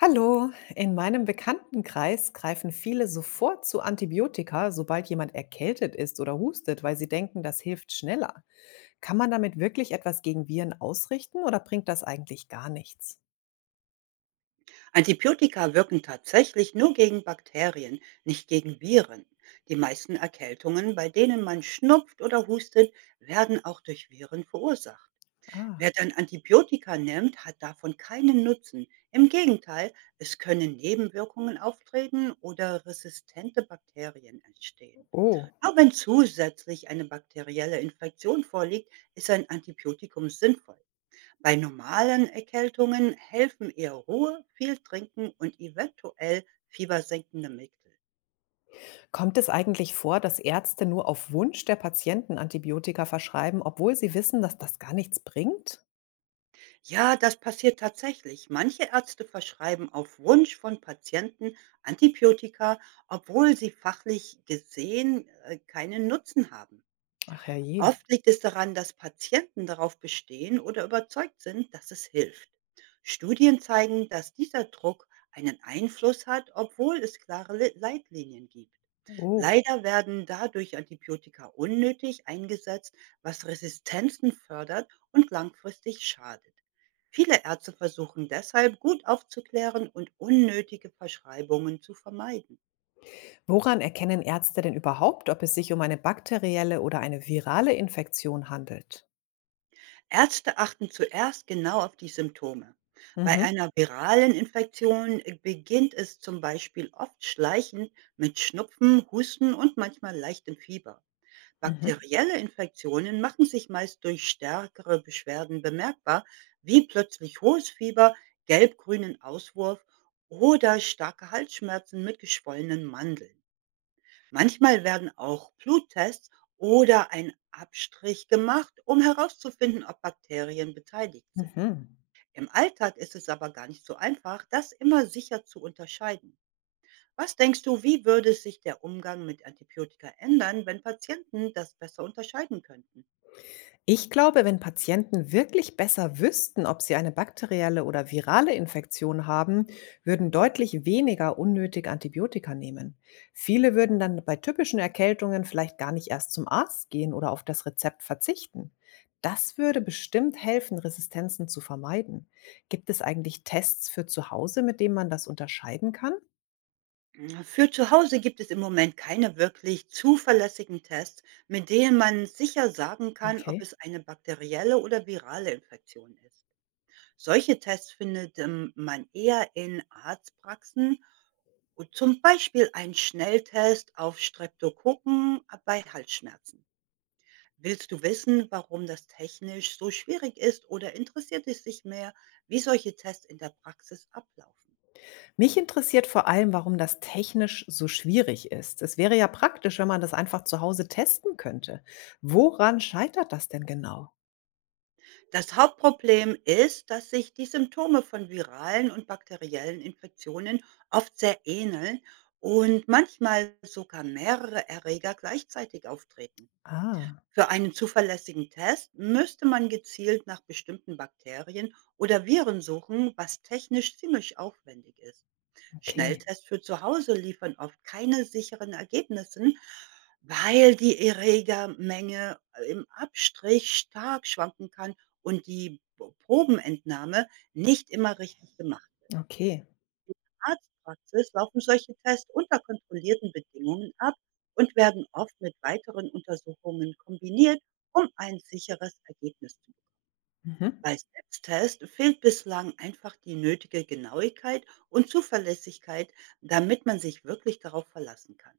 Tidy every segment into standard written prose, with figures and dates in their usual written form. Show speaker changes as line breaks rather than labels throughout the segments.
Hallo, in meinem Bekanntenkreis greifen viele sofort zu Antibiotika, sobald jemand erkältet ist oder hustet, weil sie denken, das hilft schneller. Kann man damit wirklich etwas gegen Viren ausrichten oder bringt das eigentlich gar nichts?
Antibiotika wirken tatsächlich nur gegen Bakterien, nicht gegen Viren. Die meisten Erkältungen, bei denen man schnupft oder hustet, werden auch durch Viren verursacht.
Ah,
Wer dann Antibiotika nimmt, hat davon keinen Nutzen. Im Gegenteil, es können Nebenwirkungen auftreten oder resistente Bakterien entstehen.
oh.
Auch wenn zusätzlich eine bakterielle Infektion vorliegt, ist ein Antibiotikum sinnvoll. Bei normalen Erkältungen helfen eher Ruhe, viel trinken und eventuell fiebersenkende Mittel.
Kommt es eigentlich vor, dass Ärzte nur auf Wunsch der Patienten Antibiotika verschreiben, obwohl sie wissen, dass das gar nichts bringt?
Ja, das passiert tatsächlich. Manche Ärzte verschreiben auf Wunsch von Patienten Antibiotika, obwohl sie fachlich gesehen keinen Nutzen haben.
Ach herrje.
Oft liegt es daran, dass Patienten darauf bestehen oder überzeugt sind, dass es hilft. Studien zeigen, dass dieser Druck einen Einfluss hat, obwohl es klare Leitlinien gibt.
Oh.
Leider werden dadurch Antibiotika unnötig eingesetzt, was Resistenzen fördert und langfristig schadet. Viele Ärzte versuchen deshalb gut aufzuklären und unnötige Verschreibungen zu vermeiden.
Woran erkennen Ärzte denn überhaupt, ob es sich um eine bakterielle oder eine virale Infektion handelt?
Ärzte achten zuerst genau auf die Symptome. Bei
Mhm.
einer viralen Infektion beginnt es zum Beispiel oft schleichend mit Schnupfen, Husten und manchmal leichtem Fieber.
Mhm,
Bakterielle Infektionen machen sich meist durch stärkere Beschwerden bemerkbar, wie plötzlich hohes Fieber, gelbgrünen Auswurf oder starke Halsschmerzen mit geschwollenen Mandeln. Manchmal werden auch Bluttests oder ein Abstrich gemacht, um herauszufinden, ob Bakterien beteiligt sind.
mhm.
Im Alltag ist es aber gar nicht so einfach, das immer sicher zu unterscheiden. Was denkst du, wie würde sich der Umgang mit Antibiotika ändern, wenn Patienten das besser unterscheiden könnten?
Ich glaube, wenn Patienten wirklich besser wüssten, ob sie eine bakterielle oder virale Infektion haben, würden deutlich weniger unnötig Antibiotika nehmen. Viele würden dann bei typischen Erkältungen vielleicht gar nicht erst zum Arzt gehen oder auf das Rezept verzichten. Das würde bestimmt helfen, Resistenzen zu vermeiden. Gibt es eigentlich Tests für zu Hause, mit denen man das unterscheiden kann?
Für zu Hause gibt es im Moment keine wirklich zuverlässigen Tests, mit denen man sicher sagen kann, ob
Okay.
es eine bakterielle oder virale Infektion ist. Solche Tests findet man eher in Arztpraxen und zum Beispiel einen Schnelltest auf Streptokokken bei Halsschmerzen. Willst du wissen, warum das technisch so schwierig ist, oder interessiert es dich mehr, wie solche Tests in der Praxis ablaufen?
Mich interessiert vor allem, warum das technisch so schwierig ist. Es wäre ja praktisch, wenn man das einfach zu Hause testen könnte. Woran scheitert das denn genau?
Das Hauptproblem ist, dass sich die Symptome von viralen und bakteriellen Infektionen oft sehr ähneln und manchmal sogar mehrere Erreger gleichzeitig auftreten.
Ah,
Für einen zuverlässigen Test müsste man gezielt nach bestimmten Bakterien oder Viren suchen, was technisch ziemlich aufwendig ist.
okay,
Schnelltests für zu Hause liefern oft keine sicheren Ergebnisse, weil die Erregermenge im Abstrich stark schwanken kann und die Probenentnahme nicht immer richtig gemacht
okay.
Arztpraxis laufen solche Tests unter kontrollierten Bedingungen ab und werden oft mit weiteren Untersuchungen kombiniert, um ein sicheres Ergebnis zu bekommen.
Mhm.
Bei Selbsttests fehlt bislang einfach die nötige Genauigkeit und Zuverlässigkeit, damit man sich wirklich darauf verlassen kann.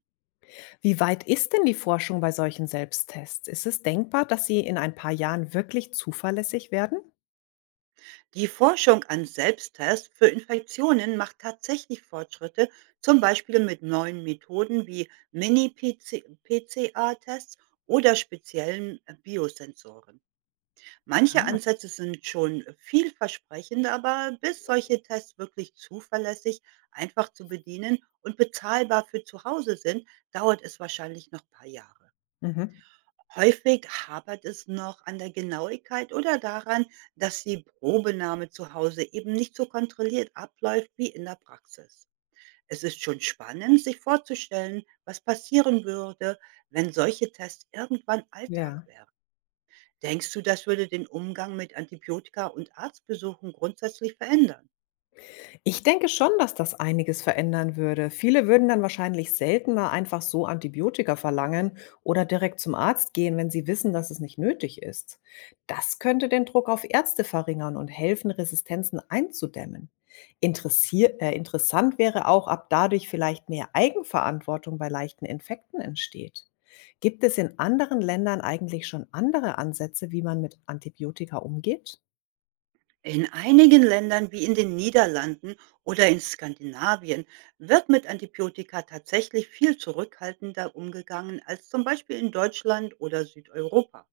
Wie weit ist denn die Forschung bei solchen Selbsttests? Ist es denkbar, dass sie in ein paar Jahren wirklich zuverlässig werden?
Die Forschung an Selbsttests für Infektionen macht tatsächlich Fortschritte, zum Beispiel mit neuen Methoden wie Mini-PCR-Tests oder speziellen Biosensoren. Manche
Ah,
Ansätze sind schon vielversprechend, aber bis solche Tests wirklich zuverlässig, einfach zu bedienen und bezahlbar für zu Hause sind, dauert es wahrscheinlich noch ein paar Jahre.
mhm.
Häufig hapert es noch an der Genauigkeit oder daran, dass die Probenahme zu Hause eben nicht so kontrolliert abläuft wie in der Praxis. Es ist schon spannend, sich vorzustellen, was passieren würde, wenn solche Tests irgendwann Alltag
Ja.
wären. Denkst du, das würde den Umgang mit Antibiotika und Arztbesuchen grundsätzlich verändern?
Ich denke schon, dass das einiges verändern würde. Viele würden dann wahrscheinlich seltener einfach so Antibiotika verlangen oder direkt zum Arzt gehen, wenn sie wissen, dass es nicht nötig ist. Das könnte den Druck auf Ärzte verringern und helfen, Resistenzen einzudämmen. Interessier Interessant wäre auch, ob dadurch vielleicht mehr Eigenverantwortung bei leichten Infekten entsteht. Gibt es in anderen Ländern eigentlich schon andere Ansätze, wie man mit Antibiotika umgeht?
In einigen Ländern wie in den Niederlanden oder in Skandinavien wird mit Antibiotika tatsächlich viel zurückhaltender umgegangen als zum Beispiel in Deutschland oder Südeuropa.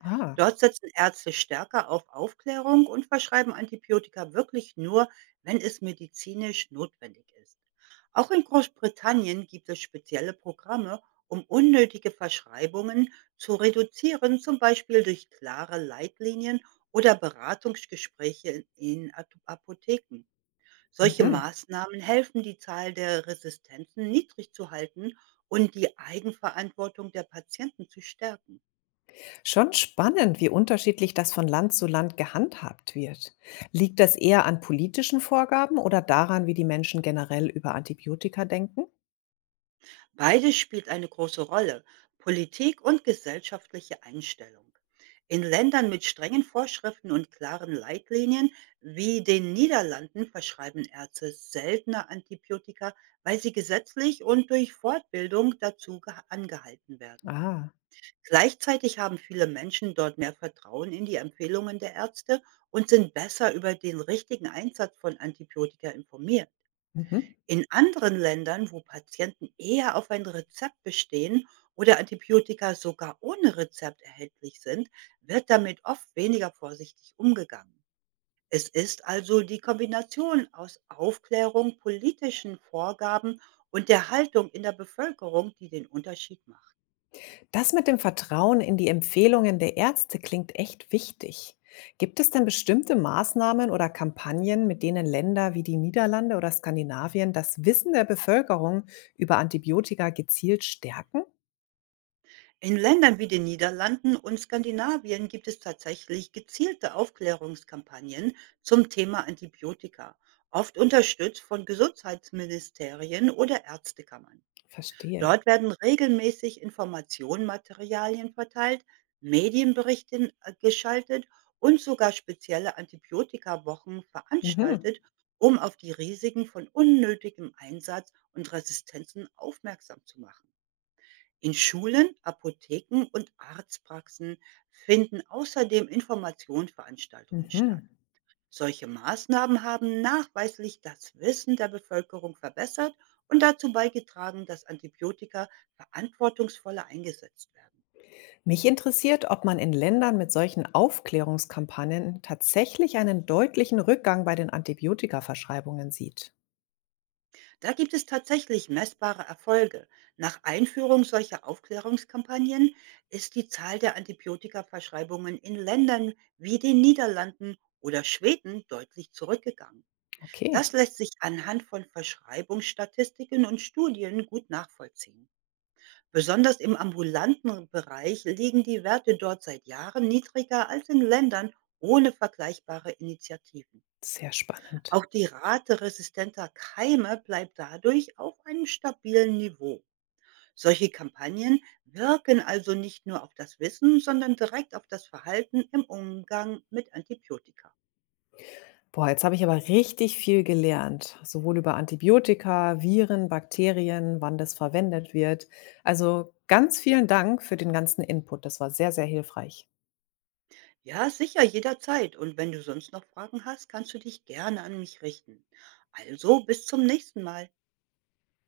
Ah,
Dort setzen Ärzte stärker auf Aufklärung und verschreiben Antibiotika wirklich nur, wenn es medizinisch notwendig ist. Auch in Großbritannien gibt es spezielle Programme, um unnötige Verschreibungen zu reduzieren, zum Beispiel durch klare Leitlinien oder Beratungsgespräche in Apotheken. Solche
mhm.
Maßnahmen helfen, die Zahl der Resistenzen niedrig zu halten und die Eigenverantwortung der Patienten zu stärken.
Schon spannend, wie unterschiedlich das von Land zu Land gehandhabt wird. Liegt das eher an politischen Vorgaben oder daran, wie die Menschen generell über Antibiotika denken?
Beides spielt eine große Rolle, Politik und gesellschaftliche Einstellung. In Ländern mit strengen Vorschriften und klaren Leitlinien wie den Niederlanden verschreiben Ärzte seltener Antibiotika, weil sie gesetzlich und durch Fortbildung dazu angehalten werden.
Ah,
Gleichzeitig haben viele Menschen dort mehr Vertrauen in die Empfehlungen der Ärzte und sind besser über den richtigen Einsatz von Antibiotika informiert.
mhm.
In anderen Ländern, wo Patienten eher auf ein Rezept bestehen oder Antibiotika sogar ohne Rezept erhältlich sind, wird damit oft weniger vorsichtig umgegangen. Es ist also die Kombination aus Aufklärung, politischen Vorgaben und der Haltung in der Bevölkerung, die den Unterschied macht.
Das mit dem Vertrauen in die Empfehlungen der Ärzte klingt echt wichtig. Gibt es denn bestimmte Maßnahmen oder Kampagnen, mit denen Länder wie die Niederlande oder Skandinavien das Wissen der Bevölkerung über Antibiotika gezielt stärken?
In Ländern wie den Niederlanden und Skandinavien gibt es tatsächlich gezielte Aufklärungskampagnen zum Thema Antibiotika, oft unterstützt von Gesundheitsministerien oder Ärztekammern.
Verstehe.
Dort werden regelmäßig Informationsmaterialien verteilt, Medienberichte geschaltet und sogar spezielle Antibiotikawochen
Mhm.
veranstaltet, um auf die Risiken von unnötigem Einsatz und Resistenzen aufmerksam zu machen. In Schulen, Apotheken und Arztpraxen finden außerdem Informationsveranstaltungen statt.
Mhm.
Solche Maßnahmen haben nachweislich das Wissen der Bevölkerung verbessert und dazu beigetragen, dass Antibiotika verantwortungsvoller eingesetzt werden.
Mich interessiert, ob man in Ländern mit solchen Aufklärungskampagnen tatsächlich einen deutlichen Rückgang bei den Antibiotikaverschreibungen sieht.
Da gibt es tatsächlich messbare Erfolge. Nach Einführung solcher Aufklärungskampagnen ist die Zahl der Antibiotikaverschreibungen in Ländern wie den Niederlanden oder Schweden deutlich zurückgegangen.
Okay,
Das lässt sich anhand von Verschreibungsstatistiken und Studien gut nachvollziehen. Besonders im ambulanten Bereich liegen die Werte dort seit Jahren niedriger als in Ländern ohne vergleichbare Initiativen.
sehr spannend.
Auch die Rate resistenter Keime bleibt dadurch auf einem stabilen Niveau. Solche Kampagnen wirken also nicht nur auf das Wissen, sondern direkt auf das Verhalten im Umgang mit Antibiotika.
Boah, jetzt habe ich aber richtig viel gelernt, sowohl über Antibiotika, Viren, Bakterien, wann das verwendet wird. Also ganz vielen Dank für den ganzen Input. Das war sehr, sehr hilfreich.
Ja, sicher, jederzeit. Und wenn du sonst noch Fragen hast, kannst du dich gerne an mich richten. Also, bis zum nächsten Mal.